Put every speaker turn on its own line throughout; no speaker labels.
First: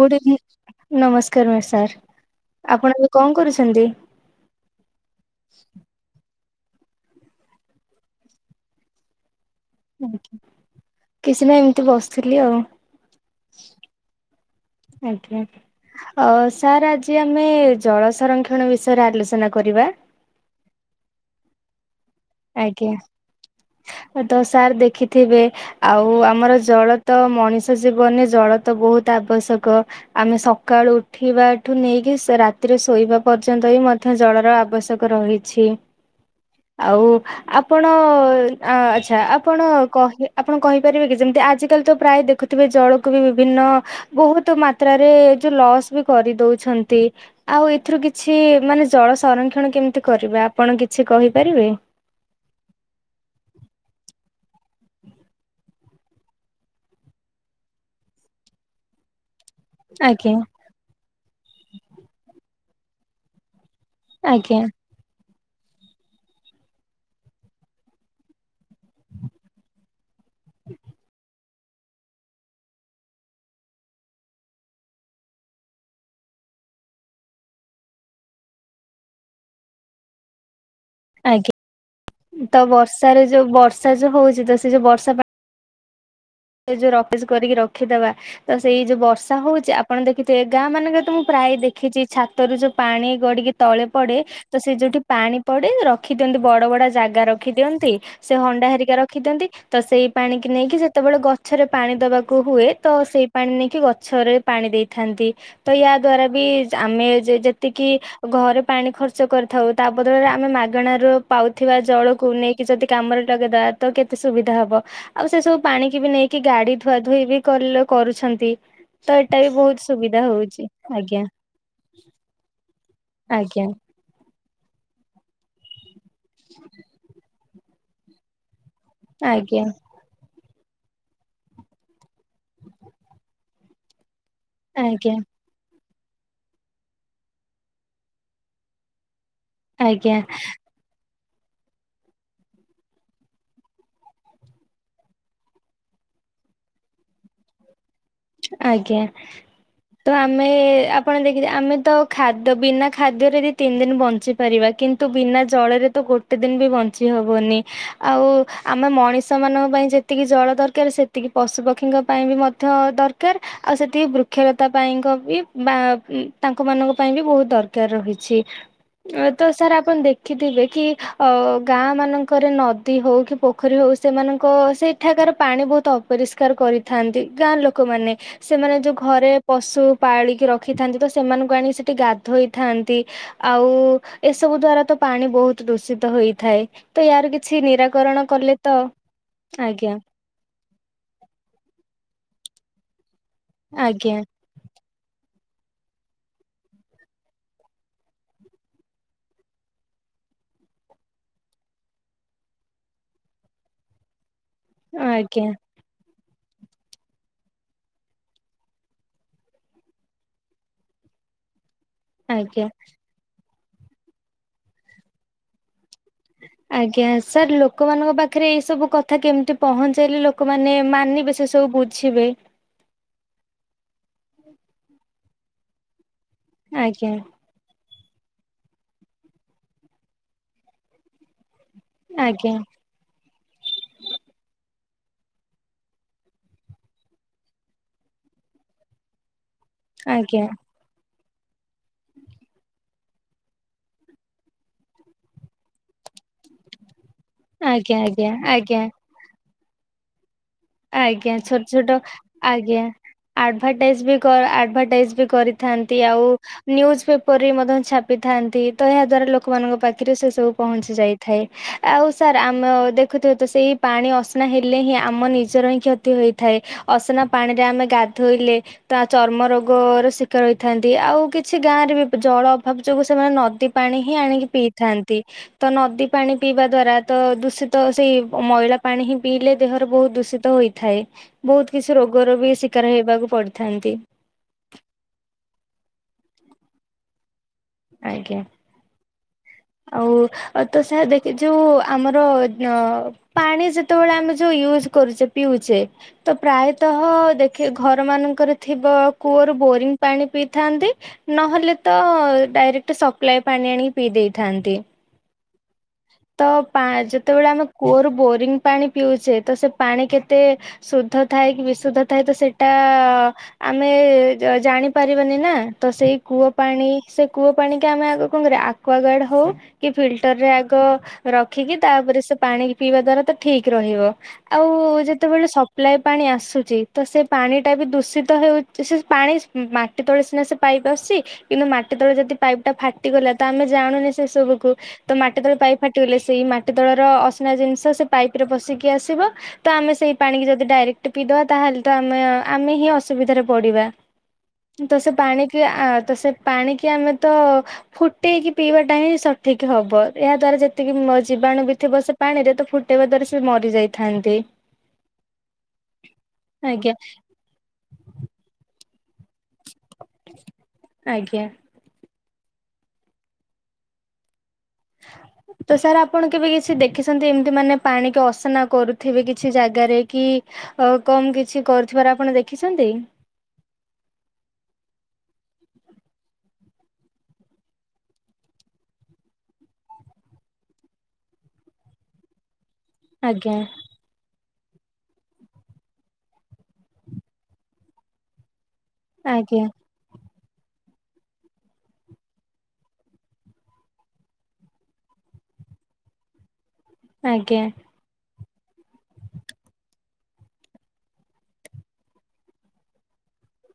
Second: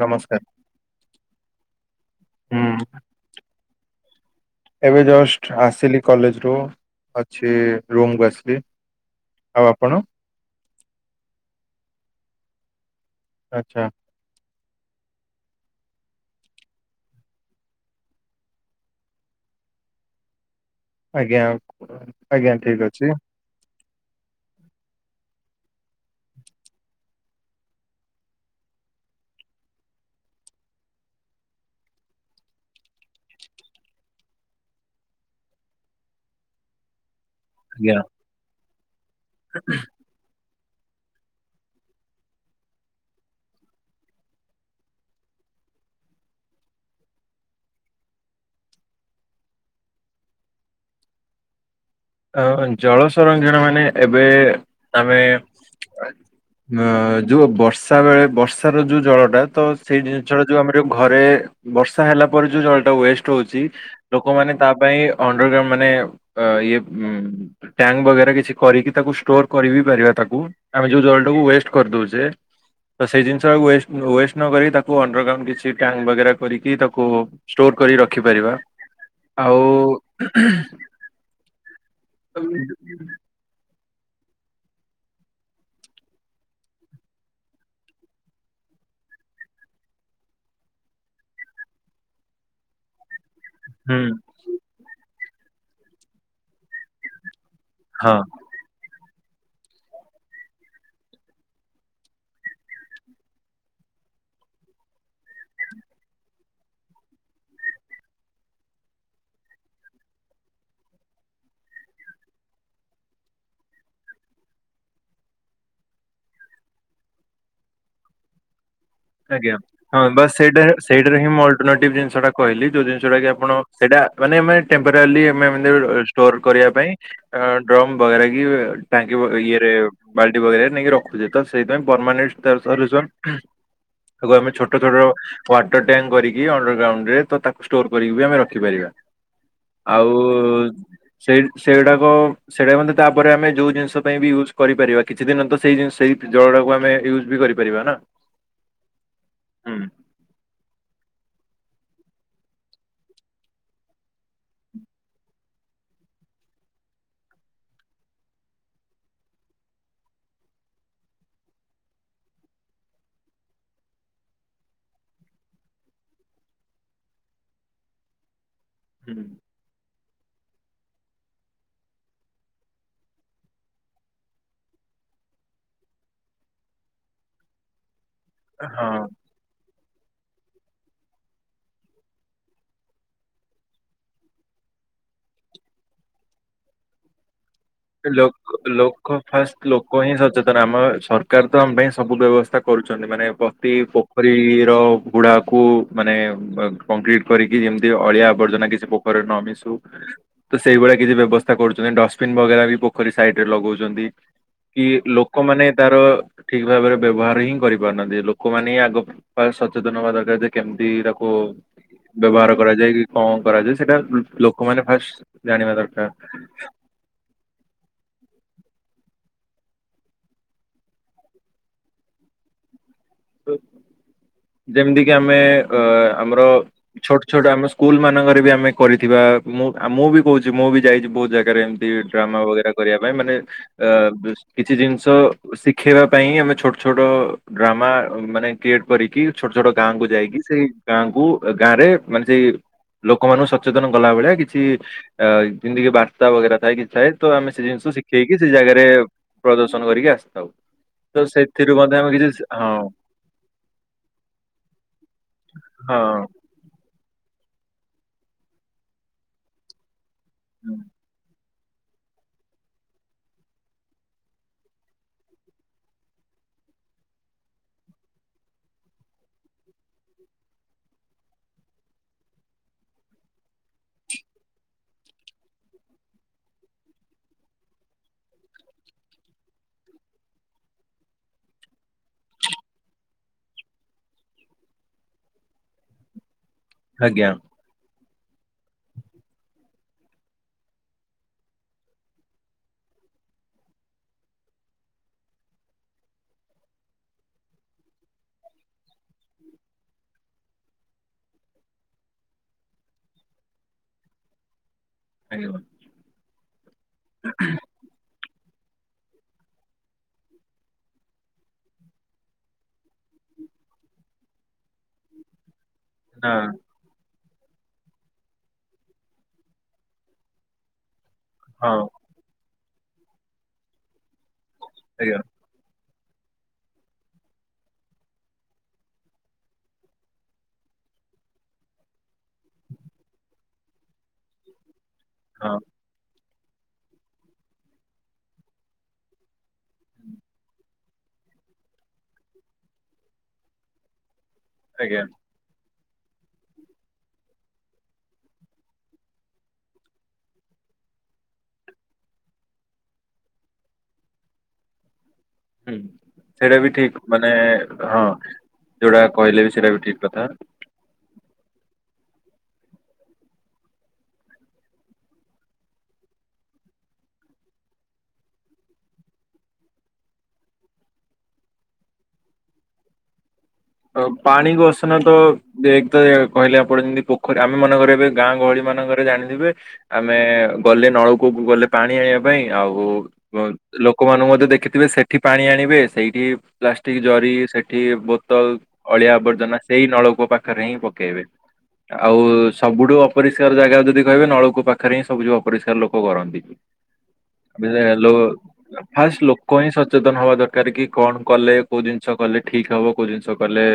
Good
ନମସ୍କାର
evening ନମସ୍କାର ମ ସାର୍।
ହୁଁ
ଆପଣ ଏବେ କଣ କରୁଛନ୍ତି?
ଏବେ ଜଷ୍ଟ ଆସିଲି କଲେଜ ରୁ ଅଛି ରୁମକୁ ଆସିଲି। ଆଉ ଆପଣ?
କିଛି ନାଇଁ ଏମିତି ବସିଥିଲି ଆଉ।
ଆଚ୍ଛା।
ଆଜ୍ଞା। ଅ ସାର୍ ଆଜି ଆମେ ଜଳ ସଂରକ୍ଷଣ ବିଷୟରେ ଆଲୋଚନା କରିବା।
ଆଜ୍ଞା ଆଜ୍ଞା ଠିକ୍ ଅଛି।
ତ ସାର୍ ଦେଖିଥିବେ ଆଉ ଆମର ଜଳ ତ ମଣିଷ ଜୀବନେ ଜଳ ତ ବହୁତ୍ ଆବଶ୍ୟକ। ଆମେ ସକାଳୁ ଉଠିବା ଠୁ ନେଇକି ସ ରାତିରେ ଶୋଇବା ପର୍ଯ୍ୟନ୍ତ ବି ମ ମଧ୍ୟ ଜଳର ଆବଶ୍ୟକ ରହିଛି ଆଉ ଆପଣ
ଆଜ୍ଞା
ଆ ଆଛା ଆପଣ କହେ ଆପଣ କହିପାରିବେ କି ଯେମିତି ଆଜିକାଲି ତ ପ୍ରାଏ ଦେଖୁଥିବେ ଜଳକୁ ବି ବିଭିନ୍ନ ବହୁତ୍ ମାତ୍ରାରେ ଏ ଯଉ ଲସ୍ ବି କରିଦଉଛନ୍ତି। ଆଉ ଏଥିରୁ କିଛି ମାନେ ଜଳ ସଂରକ୍ଷଣ କେମିତି କରିବେ ଆପଣ କିଛି କହିପାରିବେ?
ଅ ଜଳ ସଂରକ୍ଷଣ ମାନେ ଏବେ ଆମେ ଅ ଯୋଉ ବର୍ଷା ବେଳେ ବର୍ଷ ର ଯୋଉ ଜଳଟା। ତ ସେଇ
ଆଜ୍ଞା
ଜିନିଷଟା ଯଉ ଆମର ଘରେ ବର୍ଷା ହେଲା ପରେ ଯଉ ଜଳଟା ୱେଷ୍ଟ ହଉଚି ଲୋକମାନେ
ଆଜ୍ଞା
ତା ପାଇଁ ଅଣ୍ଡ୍ରଗ୍ରାଉଣ୍ଡ ମାନେ ଅ ଇଏ ହଁ ଟ୍ୟାଙ୍କ ବଗେରା କିଛି କରିକି ତାକୁ ଷ୍ଟୋର କରିବି ପାରିବା ତାକୁ ଆମେ ଯୋଉ ଜଳ ଟାକୁ ୱେଷ୍ଟ କରିଦଉଚେ ତ ସେଇ ଜିନିଷ ଟାକୁ ୱେଷ୍ଟ ୱେଷ୍ଟ ନକରିକି ତାକୁ ଅଣ୍ଡରଗ୍ରାଉଣ୍ଡ କିଛି ଟ୍ୟାଙ୍କ ବଗେରା କରିକି ତାକୁ ଷ୍ଟୋର କରିକି ରଖିପାରିବା ଆଉ
ଆଜ୍ଞା ତ ବର୍ଷାରେ ଯଉ ବର୍ଷା ଯଉ ହଉଚି ତ ସେ ଯଉ ବର୍ଷା ପା ଏ ଯଉ ରକେଜ କରିକି ରଖିଦବା ତ ସେଇ ଯୋଉ ବର୍ଷା ହଉଛି ଆପଣ ଦେଖିଥିବେ ଗାଁ ମାନଙ୍କରେ ତ ମୁଁ ପ୍ରାୟ ଦେଖିଛି ଛାତରୁ ଯୋଉ ପାଣି ଗଡିକି ତଳେ
ହୁଁ
ପଡେ ତ ସେ ଯଉଠି ପାଣି ପଡେ ରଖି ଦିଅନ୍ତି ବଡ ବଡ ଜାଗା ର ରଖି ଦିଅନ୍ତି
ହଁ
ସେ ହଣ୍ଡା ହରିକା ରଖି ଦିଅନ୍ତି ତ ସେଇ ପାଣି କି ନେଇକି ଯେତେବେଳେ ଗଛରେ ପାଣି ଦବାକୁ ହୁଏ ତ ସେଇ ପାଣି ନେଇକି ଗଛରେ ପାଣି ଦେଇଥାନ୍ତି। ତ ୟା ଦ୍ଵାରା ବି ଆମେ ଯେ ଯେତିକି ଘରେ ପାଣି ଖର୍ଚ୍ଚ କରିଥାଉ ତା ବଦଳରେ ଆମେ ମାଗଣାରୁ ପାଉଥିବା ଜଳକୁ ନେଇକି ଯଦି କାମରେ ଲଗେଇଦେବା ତ କେତେ ସୁବିଧା ହେବ। ଆଉ ସେ ସବୁ ପାଣିକି ବି ନେଇକି ଗାଡି ଧୁଆ ଧୁଇ ବି କଲ କରୁଛନ୍ତି। ତ ଏଟା ବି
ଆଜ୍ଞା
ବହୁତ ସୁବିଧା
ହଁବାସ୍ ସେଇଟା
ହଉଛି
ସେଇଟାରେ
ଆଜ୍ଞା
ହିଁ ମୁଁ ଅଲଟନେଟିବ ଜିନିଷ ଟା କହିଲି ଯଉ ଜିନିଷଟା କି ଆପଣ
ଆଜ୍ଞା
ସେଇଟା ମାନେ ଆମେ ଟେମ୍ପରାରଲି ଆମେ ଏମିତି ଷ୍ଟୋର କରିବା ପାଇଁ ଡ୍ରମ୍ ବଗେରା କି ଟାଙ୍କି ବ
ଆଜ୍ଞା
ଇଏରେ ବାଲ୍ଟି ବଗେରା ନେଇକି ରଖୁଛେ ତ ସେଇଥିପାଇଁ ପରମାନେଟ ଷ୍ଟର୍ସଲୟୁସନ ତାକୁ ଆମେ ଛୋଟ ଛୋଟ
ଆଜ୍ଞା।
ୱାଟର ଟ୍ୟାଙ୍କ କରିକି ଅଣ୍ଡର ଗ୍ରାଉଣ୍ଡରେ ତ ତାକୁ ଷ୍ଟୋର କରି ବି ଆମେ ରଖିପାରିବା।
ଆଜ୍ଞା
ଆଉ ସେ ସେଡାକ ସେଇଟା ମଧ୍ୟ ତାପରେ ଆମେ ଯୋଉ ଜିନିଷ ପାଇଁ ବି ୟୁଜ୍ କରିପାରିବା କିଛି ଦିନ ତ ସେଇ ଜିନି ସେଇ ଜଳଟାକୁ ଆମେ ୟୁଜ୍ ବି କରି କରିବା ନା।
ଆଜ୍ଞା
ହୁଁ
ତ ଆମେ ଆପଣ ଦେଖ ଆମେ ତ ଖାଦ ବିନା ଖାଦ୍ୟରେ ଦି ତିନି ଦିନି ବଞ୍ଚି ପାରିବା କିନ୍ତୁ ବିନା ଜଳରେ ତ ଗୋ ଟେ ଦିନ ବି ବଞ୍ଚି ହବନି ଆଉ ଆମେ ମଣିଷ ମାନଙ୍କ ପାଇଁ ଯେତିକି ଜଳ ଦରକାର ସେ ସେତିକି ପଶୁପକ୍ଷୀଙ୍କ ପାଇଁ ବି ମଧ୍ୟ ଦର କାର ଆଉ ସେତିକି ବୃକ୍ଷଲତା ପାଇଁଙ୍କ ବି ବା ତାଙ୍କ ମାନଙ୍କ ପାଇଁ ବି ବହୁତ ଦରକାର ରହିଛି।
ହୁଁ
ତ ସାର୍ ଆଣ ଦେଖ ଦେଖିଥିବେ କି ଅ ଗାଁ ମାନଙ୍କରେ ନଦୀ ହଉ କି ପୋଖରୀ ହଉ ସେମାନଙ୍କ ସେଇ ଏଠାକାର ପାଣି ବହୁତ ଅପରିଷ୍କାର କରିଥାନ୍ତି ଗାଁ ଲୋକମାନେ ସେମାନେ ଯଉ
ହଁ
ଘରେ ପଶୁ ପାଳିକି ରଖିଥାନ୍ତି ତ ସେମାନଙ୍କୁ ଆଣି ସେଠି ଗାଧୋଇଥାନ୍ତି। ଆଉ ଏସବୁ ଦ୍ଵାରା ତ ପାଣି ବହୁତ ଦୂଷିତ ହୋଇଥାଏ ତ ୟାର କିଛି ନିରା
ଲୋ ଲୋକ ଫାଷ୍ଟ ଲୋକ ହିଁ ସଚେ ତ ଆମ ସରକାର ତ ଆମ ପାଇଁ ସବୁ ବ୍ୟବସ୍ଥା କରୁଛନ୍ତି ମାନେ ପ୍ରତି
ଆଜ୍ଞା
ପୋଖରୀର ଗୁଡାକୁ ମାନେ କଂକ୍ରିଟ କରିକି ଯେମିତି ଅଳିଆ ଆବର୍ଜନା କିଛି ପୋଖରୀରେ ନ ମିଶୁ ତ ସେଇଭଳିଆ କିଛି ବ୍ୟବସ୍ଥା କରୁଛନ୍ତି ଡଷ୍ଟବିନ ବଗେରା ବି ପୋଖରୀ ସାଇଟରେ ଲଗଉଛନ୍ତି କି
ଆଜ୍ଞା
ଲୋକମାନେ ତାର ଠିକ ଭାବରେ ବ୍ୟବହାର ହିଁ କରିପାରୁନାହାଁନ୍ତି ଲୋକମାନେ ହିଁ ଆଗ ବା ସଚେତନ ହବା ଦରକାର ଯେ କେମିତି ତାକୁ ବ୍ୟବହାର
ଆଜ୍ଞା।
କରାଯାଏ କି କଣ କରାଯାଏ ସେଇଟା ଲୋକମାନେ ଫାଷ୍ଟ ଜାଣିବା ଦରକାର।
ଆଜ୍ଞା ସାର୍ ଲୋକମାନଙ୍କ ପାଖରେ ଏସବୁ କଥା କେମିତି ପହଞ୍ଚାଇଲେ ଲୋକମାନେ ମାନିବେ ସେସବୁ ବୁ ଛିବେ।
ଯେମିତି କି ଆମେ ଅ ଆମର
ଆଜ୍ଞା।
ଛୋଟ ଛୋଟ ଆମ ସ୍କୁଲ ମାନଙ୍କରେ ବି ଆମେ କରିଥିବା ମୁଁ ମୁଁ ବି କହୁଛି ମୁଁ ବି ଯାଇଛି ବହୁତ ଜାଗାରେ ଏମ ତି ଡ୍ରାମା
ଆଜ୍ଞା
ବଗେରା କରିବା ପାଇଁ ମାନେ ଅ କିଛି ଜିନିଷ ଶିଖେଇବା ପାଇଁ ଆମେ ଛୋଟ ଛୋଟ ଡ୍ରାମା ମାନେ କ୍ରିଏଟ କରିକି ଛୋଟ ଛୋଟ ଗାଁକୁୁ
ଆଜ୍ଞା
ଯାଇକି ସେଇ ଗାଁକୁ ଗାଁ ରେ ମାନେ ସେଇ ଲୋକମାନଙ୍କୁ ସଚେତନ କଲା ଭଳିଆ କିଛି ଅ ଜିନ୍ତିକି ବା ରାସ୍ତା ବଗେରା ଥାଏ କିଛି ଥାଏ ତ ଆମେ ସେ ଜିନିଷ
ଆଜ୍ଞା ଆଜ୍ଞା
ଶିଖେଇକି ସେ
ଆଜ୍ଞା
ଜାଗାରେ ପ୍ରଦର୍ଶନ କରିକି ଆସିଥାଉ। ତ
ଆଜ୍ଞା
ସେଥିରୁ ମଧ୍ୟ ଆମେ କିଛି ହଁ
ଆଡଭଟାଇଜ ବି ଆଡଭଟାଇଜ ବି କରିଥାନ୍ତି
ହଁ
ଆଉ ନ୍ୟୁଜ୍ ପେପର ମଧ୍ୟ ଛାପିଥାନ୍ତି ତ ଏହା ଦଵାରା ଲୋକମାନଙ୍କ ପାଖରେ ସେ ସବୁ ପହଞ୍ଚି ଯାଇଥାଏ ଆଉ ସାର୍ ଆମ ଦେଖୁଥିବ ତ ସେଇ ପାଣି ଅସନା ହେଲେ ହିଁ ଆମ ନିଜ ଉଚର ହିଁ କ୍ଷତି ହୋଇଥାଏ ଅସନା ପାଣିରେ ଆମେ ଗାଧୋଇଲେ ତା ଚର୍ମ ରୋଗ ର ଶିକାର ହୋଇଥାନ୍ତି ଆଉ କିଛି ଗାଁ ରେ ବି ଜଳ ଅଭାବ ଯୋଗୁ ସେମାନେ ନଦୀ ପାଣି ହିଁ ଆଣିକି ପିଇଥାନ୍ତି ତ ନଦୀ ପାଣି ପିଇବା ଦ୍ଵାରା ତ ଦୂଷିତ ସେଇ ମଇଳା ପାଣି ହିଁ ପିଇଲେ ଦେହର ବହୁତ ଦୂଷିତ ହୋଇଥାଏ ବହୁତ କିଛି ରୋଗର ବି ଶିକାର ହେବାକୁ ପଡିଥାନ୍ତି
ଆଜ୍ଞା
ଆଜ୍ଞା ଆଉ ତ ସେ ଦେଖ ଯୋଉ ଆମର ପାଣି ଯେତେବେଳେ ଆମେ ଯୋଉ ୟୁଜ କରୁଛେ ପିଉଛେ ତ ପ୍ରାୟତଃ ଦେଖି ଘର ମାନଙ୍କରେ ଥଥିବା କୂଅରୁ ବୋରିଂ ପାଣି ପିଇଥାନ୍ତି ନହେଲେ ତ ଡାଇରେକ୍ଟ ସପ୍ଲାଏ ପାଣି ଆଣି ପିଇ ଦେଇଥାନ୍ତି
ଆଜ
ତ ପା ଯେତେବେଳେ ଆମେ କୂଅରୁ ବୋରିଂ ପାଣି ପିଉଛେ ତ ସେ ପାଣି କେତେ ଶୁଦ୍ଧ ଥାଏ କି ବିଶୁଦ୍ଧ ଥାଏ ତ ସେଇଟା ଆମେ ଜାଣିପାରିବାନି ନା ତ ସେଇ
ନା
କୂଅ ପାଣି ସେ କୂଅ ପାଣିିକ ଆମେ ଆଗ କଣ କରିବା ଆକ୍ୱ ଗାର୍ଡ ହଉ କି ଫିଲଟର ରେ ଆଗ
ହଁ
ରଖିକି ତାପରେ ସେ ପାଣି ପିଇବା ଦ୍ଵାରା ତ ଠିକ ରହିବ ଆଉ
ଆଜ୍ଞା
ଯେତେବେଳେ ସପ୍ଲାଇ ପାଣି ଆସୁଛି ତ ସେ ପାଣିଟା ବି ଦୂଷିତ ହେଉଛି ସେ ପାଣି କେତେବେଳେ ସିନା ସେ ପାଇପ ଆସଛି କିନ୍ତୁ ମାଟି ତଳେ ଯଦି ପାଇପ୍ ଟା ଫାଟିଗଲା ତ ଆମେ ଜାଣୁନି ସେ ସବୁକୁ ତ ମାଟି
ହଁ
ତଳ ପାଇପ୍ ଫାଟିଗଲେ ସେଇ ମାଟି ଦୋଳର ଅସିିନା ଜିନିଷ ସେ ପାଇପ ରେ ବସିକି ଆସିବ ତ ଆମେ ସେଇ ପାଣିିକି ଯଦି ଡାଇରେକ୍ଟ ପିଇଦବା ତାହେଲେ ତ ଆମେ ଆମେ ହିଁ ଅସୁବିଧାରେ ପଡ଼ିବା ତ
ଆଜ୍ଞା
ସେ ପାଣିିକି ତ ସେ ପାଣିକି ଆମେ ତ ଫୁଟେଇକି ପିଇବା ଟା ହିଁ ସଠିକ୍ ହବ ଏହା ଦ୍ଵାରା ଯେ ସେତିକି ଜୀବାଣୁ ବି ବ ସେ ପାଣି ରେ ତ ଫୁଟେଇବା ଦ୍ଵାରା ସେ ମରି ଯାଇଥାନ୍ତି
ହୁଁ ସେଇଟା ବି
ଆଜ୍ଞା
ଠିକ ମାନେ ହଁ ଯୋଉଟା କହିଲେ ବି ସେଇଟା ବି ଠିକ କଥା
ଆଜ୍ଞା ହ ତ ସାର୍ ଆପଣ କେବେ କିଛି ଦେଖିଛନ୍ତି ଏମିତି ମାନେ ପାଣିକ ଅସନା କରୁଥିବେ କିଛି ଜାଗାରେ କି ଅ କମ କିଛି କରୁଥିବାର ଆପଣ ଦେଖିଛନ୍ତି
ପାଣିକୁ ଅସନ ତ କହିଲେ ଆପଣ ଯେମିତି ପୋଖରୀ ଆମେ ମନେକବେ ଗାଁ ଗହଳି ମାନଙ୍କରେ ଜାଣିଥିବେ ଆମେ ଗଲେ ନଳକୂଅକୁ ଗଲେ ପାଣି ଆଣିବା ପାଇଁ ଆଉ ବ
ଆଜ୍ଞା
ଲୋକ ଲୋକମାନଙ୍କୁ ମଧ୍ୟ ଦେଖିଥିବେ ସେଇଠି ପାଣି ଆଣିବେ ସେଇଠି ପ୍ଲାଷ୍ଟିକ୍ ଜରି ସେଠି ବୋତଲ ଅଳିଆ ଆବର୍ଜନା
ଆଜ୍ଞା
ସେଇ ନଳକୂ ପାଖରେ ହିଁ ପକେଇବେ ଆଉ ସବୁଠୁ ଅପରିଷ୍କାର ଜାଗା ଯଦି କହିବେ ନଳକୂ ପାଖରେ ହିଁ ସବୁଠୁ ଅପରିଷ୍କାର ଲୋକ କରନ୍ତି
ଆଜ୍ଞା।
ଆମଲୋ ଫାଷ୍ଟ ଲୋକ ହିଁ ସଚେତନ ହବା ଦରକାର କି କଣ କଲେ କୋଉ ଜିନିଷ କଲେ ଠିକ ହବ କୋଉ ଜିନିଷ କଲେ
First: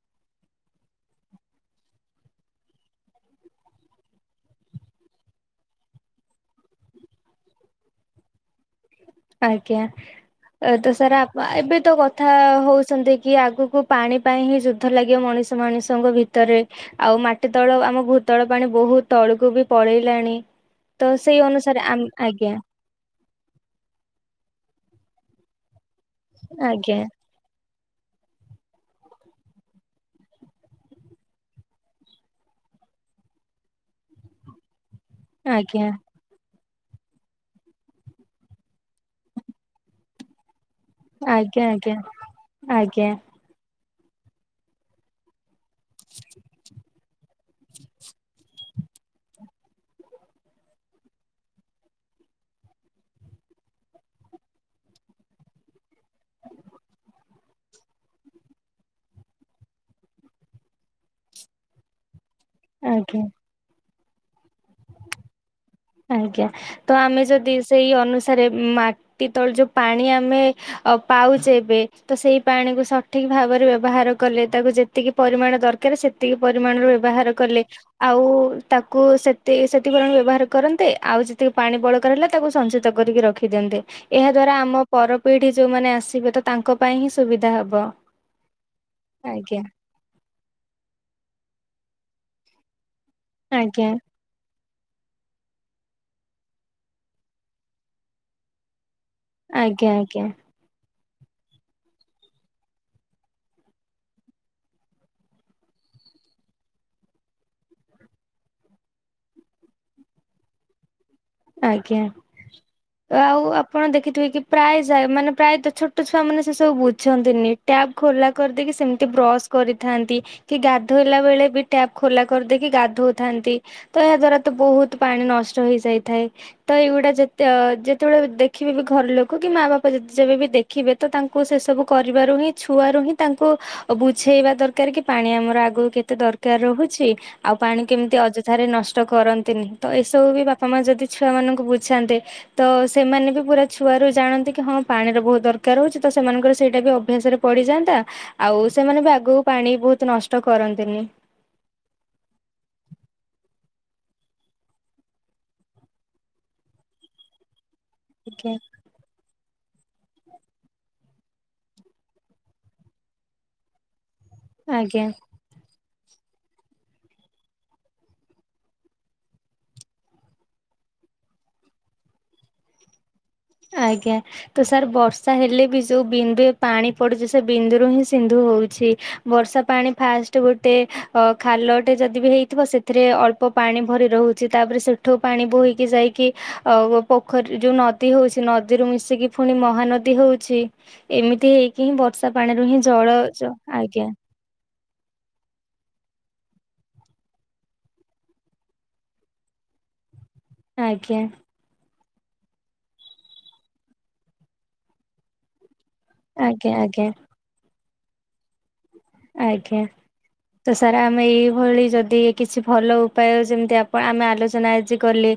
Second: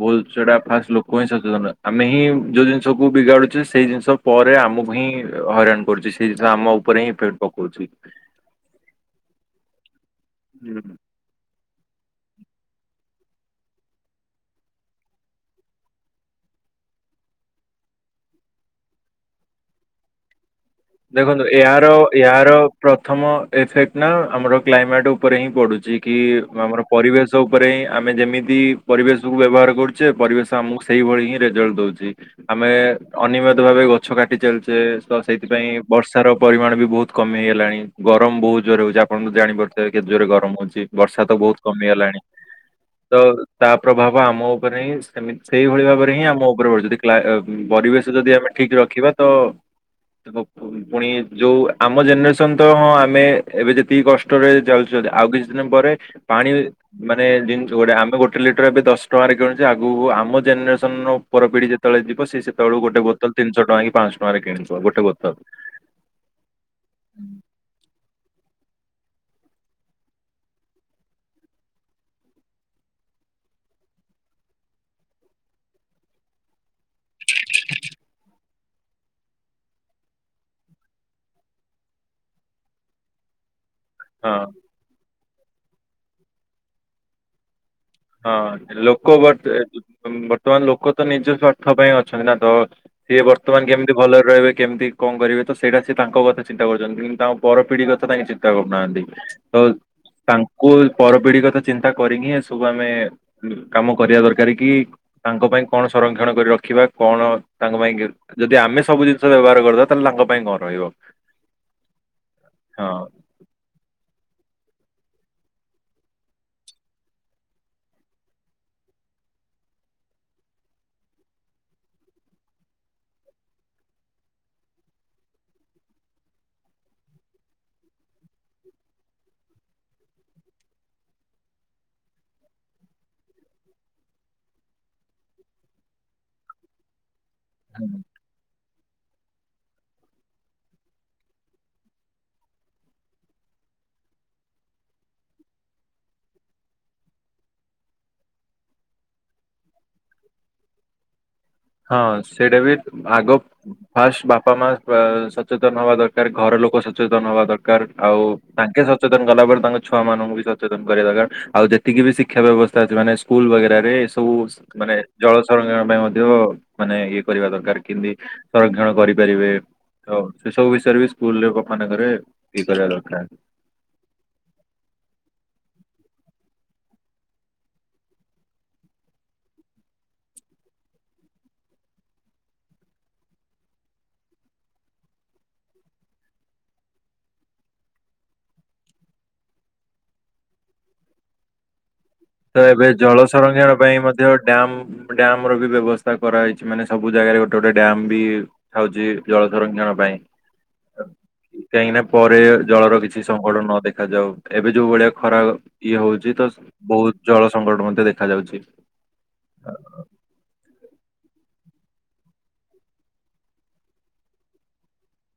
ଭହୁଲ ସେଇଟା ଫା ଲୋକ ହିଁ ସଚେତନ ଆମେ ହିଁ ଯୋଉ ଜିନିଷକୁ ବିଗାଡୁଛେ ସେଇ ଜିନିଷ ପରେ ଆମକୁ ହିଁ ହଇରାଣ କରୁଛି ସେ ଆମ ଉପରେ ହିଁଫେକ୍ଟ ପକଉଛି
ଆଜ୍ଞା
ହୁଁ।
ତ ସାର୍ ଆ ବା ଏବେ ତ କଥା ହେଉଛନ୍ତି କି ଆଗକୁ ପାଣି ପାଇଁ ହିଁ ଯୁଦ୍ଧ ଲାଗିବ ମଣିଷ ମଣିଷଙ୍କ ଭିତରେ। ଆଉ ମାଟି ତଳ ଆମ ଭୂତଳ ପାଣି ବହୁତ ତଳକୁ ବି ପଳେଇଲାଣି। ତ ସେଇ
ଦେଖନ୍ତୁ
ଅନୁସାରେ
ଏହାର
ଆମ
ଏହାର
ଆଜ୍ଞା
ପ୍ରଥମ ଏଫେକ୍ଟ ନା ଆମର କ୍ଲାଇମେଟ ଉପରେ ହିଁ ପଡୁଛି କି ଆମର
ଆଜ୍ଞା
ପରିବେଶ ଉପରେ ଆମେ ଯେମିତି ପରିବେଶକୁ ବ୍ୟବହାର କରୁଛେ ପରିବେଶ ଆମକୁ ସେଇଭଳି ହିଁ ରେଜଲ୍ଟ ଦଉଛି। ଆମେ ଅନିୟମିତ ଭାବେ ଗଛ କାଟି ଚାଲିଛେ ତ ସେଇଥିପାଇଁ
ଆଜ୍ଞା
ବର୍ଷ ସାର ର ପରିମାଣ ବି ବହୁତ କମି ଗଲାଣି ଗରମ ବହୁତ ଜୋରରେ ହଉଛି ଆପଣ ତ ଜାଣିପାରୁଥିବେ କେତେ ଜୋରେ ଗରମ ହଉଛି। ବର୍ଷା ତ ବହୁତ
ଆଜ୍ଞା ଆଜ୍ଞା
କମିଗଲାଣି
ଆଜ୍ଞା
ତ ତା ପ୍ରଭାବ ଆମ ଉପରେ ସେଇଭଳି ଭାବରେ ହିଁ ଆମ ଉପରେ ହୁଏ ଯଦି ପରିବେଶ ଯଦି ଆମେ ଠିକ ରଖିବା ତ [inaudible] ପୁଣି ଯୋଉ ଆମ ଜେନେରେସନ ତ ହଁ ଆମେ ଏବେ ଯେତିକି କଷ୍ଟରେ ଯାଉଛନ୍ତି ଆଉ କିଛି ଦିନ ପରେ ପାଣି ମାନେ ଜିନିଷ ଗୋଟେ ଆମେ ଗୋଟେ ଲିଟର ଏବେ ଦଶ ଟଙ୍କାରେ କିଣୁଛେ ଆଗକୁ ଆମ ଜେନେରେସନର ଉପର ପିଢି ଯେ ଯେତେବେଳେ ଯିବ ସିଏ ସେତବେଳୁ ଗୋଟେ
ଆଜ୍ଞା।
ବୋତଲ ତିିନିଶହ ଟଙ୍କା କି ପାଁଶହ ଟଙ୍କାରେ କିଣିଥିବ ଗୋଟେ ବୋତଲ।
ଆଜ୍ଞା ତ ଆମେ ଯଦି ସେଇ ଅନୁସାରେ ମାଟି ତଳ ଯୋଉ ପାଣି ଆମେ ଅ ପାଉଛେ ଏବେ ତ ସେଇ ପାଣିକୁୁ ସଠିକ୍ ଭାବରେ ବ୍ୟବହାର କଲେ ତାକୁ ଯେ ଯେତିକି ପରିମାଣ ଦରକାର ସେତିକି ପରିମାଣ ବ୍ୟବହାର କଲେ ଆଉ ତାକୁ ସେତି ସେତିକି ପରିମାଣ ବ୍ୟବହାର କରନ୍ତେ ଆଉ ଯେତିକି ପାଣି ବଳକା ରହିଲା ତାକୁ ସଞ୍ଚିତ କରିକି ରଖିଦିଅନ୍ତେ ଏହା
ହଁ
ଦ୍ଵାରା ଆମ ପରପିଢି ଯୋଉମାନେ ଆସିବେ ତ ତାଙ୍କ ପାଇଁ ହିଁ ସୁବିଧା ହବ।
ହଁ ଲୋକ
ଆଜ୍ଞା
ବର୍ତ୍ତ ବର୍ତ୍ତମାନ ଲୋକ ତ ନିଜ ସ୍ୱାର୍ଥ ପାଇଁ ଅଛନ୍ତି ନା ତ ସିଏ ବର୍ତ୍ତମାନ
ଆଜ୍ଞା
କେମିତି ଭଲ ରହିବେ କେମିତି କଣ କରିବେ ତ ସେଇଟା ସେ ତାଙ୍କ କଥା ଚିନ୍ତା କରୁଛନ୍ତି କିନ୍ତ ତାଙ୍କ ପର ପିଢି କଥା କାଇଁ ଚିନ୍ତା କରୁନାହାନ୍ତି। ତ
ଆଜ୍ଞା ଆଜ୍ଞା
ତାଙ୍କୁ ପରପିଢି କଥା ଚିନ୍ତା କରିକି ହିଁ ସବୁ ଆମେ କାମ କରିବା ଦରକାର କି ତାଙ୍କ ପାଇଁ କଣ ସଂରକ୍ଷଣ କରି ରଖିବା କଣ ତାଙ୍କ ପାଇଁ କି ଯଦି ଆମେ ସବୁ ଜିନିଷ ବ୍ୟବହାର କରିଦବା ତାହେଲେ ତାଙ୍କ ପାଇଁ କଣ ରହିବ।
ଆଜ୍ଞା ତ ଆଉ ଆପ ଆପଣ ଦେଖିଥିବେ କି ପ୍ରାୟ ଯା ମାନେ ପ୍ରାୟତ ଛୋଟ ଛୁଆ ମାନେ ସେ ସବୁ ବୁଝନ୍ତିନି ଟ୍ୟାପ୍ ଖୋଲା କରିଦେଇକି ସେମିତି ବ୍ରସ୍ କରିଥାନ୍ତି। କି ଗାଧୋଇଲା ବେଳେ ବି ଟ୍ୟାପ୍ ଖୋଲା କରିଦେଇକି ଗାଧୋଉଥାନ୍ତି। ତ ଏହା ଦ୍ଵାରା ତ ବହୁତ ପାଣି ନଷ୍ଟ ହେଇଯାଇଥାଏ। ତ ଏଇଗୁଡା ଯେତେ ଯେତେବେଳେ ଦେଖିବେ ବି ଘର ଲୋକ କି ମା ବାପା ଯେତେ ଯେବେ ବି ଦେ ଖିବେ ତ ତାଙ୍କୁ ସେସବୁ କରିବାରୁ ହିଁ ଛୁଆରୁ ହିଁ ତାଙ୍କୁ ଆଉ ବୁଝେଇବା ଦରକାର କି ପାଣି ଆମର ଆଗକୁ କେତେ ଦରକାର ରହୁଛି। ଆଉ ପାଣି
ହଁ
କେମିତି ଅଯଥାରେ ନଷ୍ଟ କରନ୍ତିନି ତ ଏସବୁ ବି ବାପା ମା ଯଦି ଛୁଆ ମାନଙ୍କୁ ବୁଝାନ୍ତେ। ତ ସେମାନେ ବି ପୁରା ଛୁଆ ରୁ ଜାଣନ୍ତି କି ହଁ ପାଣିର ବହୁତ ଦରକାର ହଉଛି ତ ସେମାନଙ୍କର ସେଇଟା ବି ଅଭ୍ୟାସରେ ପଡିଯାଆନ୍ତା ଆଉ ସେମାନେ ବି ଆଗକୁ ପାଣି ବହୁତ ନଷ୍ଟ କରନ୍ତିନି।
ହଁ ସେଇଟା ବି ଆଗ ଫାଷ୍ଟ ବାପା ମା ସଚେତନ ହବା ଦରକାର ଘର ଲୋକ ସଚେତନ ହବା ଦର ଦରକାର ଆଉ ତାଙ୍କେ ସଚେତନ କଲା ପରେ ତାଙ୍କ ଛୁଆମାନଙ୍କୁ ବି ସଚେତନ କରିବା ଦରକାର। ଆଉ ଯେତିକି ବି ଶିକ୍ଷା ବ୍ୟବସ୍ଥା ଅଛି ମାନେ ସ୍କୁଲ ବଗେରାରେ ଏ ସବୁ ମାନେ
ଆଜ୍ଞା।
ଜଳ ସଂରକ୍ଷଣ ପାଇଁ ମଧ୍ୟ ମାନେ ଇଏ କରିବା ଦରକାର କେମିତି ସଂରକ୍ଷଣ କରିପାରିବେ। ତ ସେ ସବୁ ବିଷୟରେ ବି ସ୍କୁଲ ରେ ମାନଙ୍କରେ ଇଏ କରିବା ଦରକାର।
ଆଜ୍ଞା। ତ ସାର୍ ବର୍ଷା ହେଲେ ବି ଯୋଉ ବିନ୍ଦୁଏ ପାଣି ପଡୁଛି ସେ ବିନ୍ଦୁରୁ ହିଁ ସିନ୍ଧୁ ହଉଛି। ବର୍ଷା ପାଣି ଫାଷ୍ଟ ଗୋଟେ ଅ ଖାଲଟେ ଯଦି ବି ହେଇଥିବ ସେଥିରେ ଅଳ୍ପ ପାଣି ଭରି ରହୁଛି ତାପରେ ସେଠୁ ପାଣି ବୋହିକି ଯାଇକି ପୋଖରୀ ଯୋଉ ନ ଦୀ ହଉଛି ନଦୀରୁ ମିଶିକି ପୁଣି ମହାନଦୀ ହଉଛି ଏମିତି ହେଇକି ହିଁ ବର୍ଷା ପାଣିରୁ ହିଁ ଜଳଜ ଆଜ୍ଞା।
ଡ୍ୟାମ୍ ଡ୍ୟାମ୍ ର ବି ବ୍ୟବସ୍ଥା କରାଯାଇଛି ମାନେ ସବୁ ଜାଗାରେ ଗୋଟେ ଗୋଟେ ଡ୍ୟାମ୍ ବି ଥାଉଛି ଜଳ ସଂରକ୍ଷଣ ପାଇଁ।
ଆଜ୍ଞା।
କାହିଁକି ନା ପରେ ଜଳର କିଛି ସଙ୍କଟ ନ ଦେଖାଯାଉ ଏବେ ଯୋଉ ଭଳିଆ ଖରା ଇଏ ହୋଉଚି। ତ
ଆଜ୍ଞା ଆଜ୍ଞା
ବୋହୁତ ଜଳ ସଙ୍କଟ ମଧ୍ୟ ଦେଖାଯାଉଚି।
ଆଜ୍ଞା। ତ ସାର୍ ଆମେ ଏଇଭଳି ଯଦି କିଛି ଭଲ ଉପାୟ ଯେମିତି ଆପଣ ଆମେ ଆଲୋଚନା ଆଜି କଲେ।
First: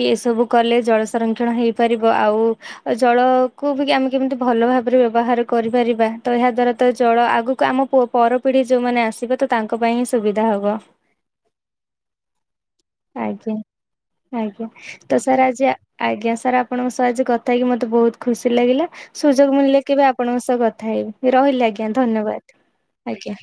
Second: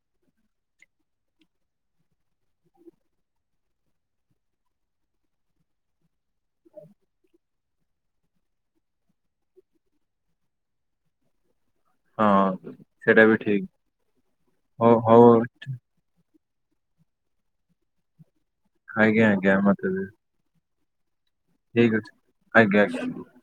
କି ଏସବୁ କଲେ ଜଳ ସଂରକ୍ଷଣ ହେଇପାରିବ, ଆଉ ଜଳକୁ ବି ଆମେ କେମିତି ଭଲ ଭାବରେ ବ୍ୟବହାର କରିପାରିବା ତ ଏହା ଦ୍ଵାରା ତ ଜଳ ଆଗକୁ ଆମ କୁ ପର ପିଢ଼ି ଯୋଉମାନେ ଆସିବ ତ ତାଙ୍କ ପାଇଁ ହିଁ ସୁବିଧା ହବ।
ହଁ ସେଇଟା ବି
ଆଜ୍ଞା
ଠିକ,
ଆଜ୍ଞା
ହଁ
ତ ସାର୍ ଆଜି
ହୋଉ।
ଆଜ୍ଞା ସାର୍ ଆପଣଙ୍କ ସହ ଆଜି କଥା ହେଇକି ମତେ ବୋହୁତ ଖୁସି ଲାଗିଲା
ଆଜ୍ଞା ଆଜ୍ଞା
ସୁଯୋଗ ମିଳିଲେ
ମତେ ବି
କେବେ ଆପଣଙ୍କ ସହ କଥା ଥାଏ ରହିଲି ଆଜ୍ଞା
ଠିକ ଅଛି
ଧନ୍ୟବାଦ ଆଜ୍ଞା।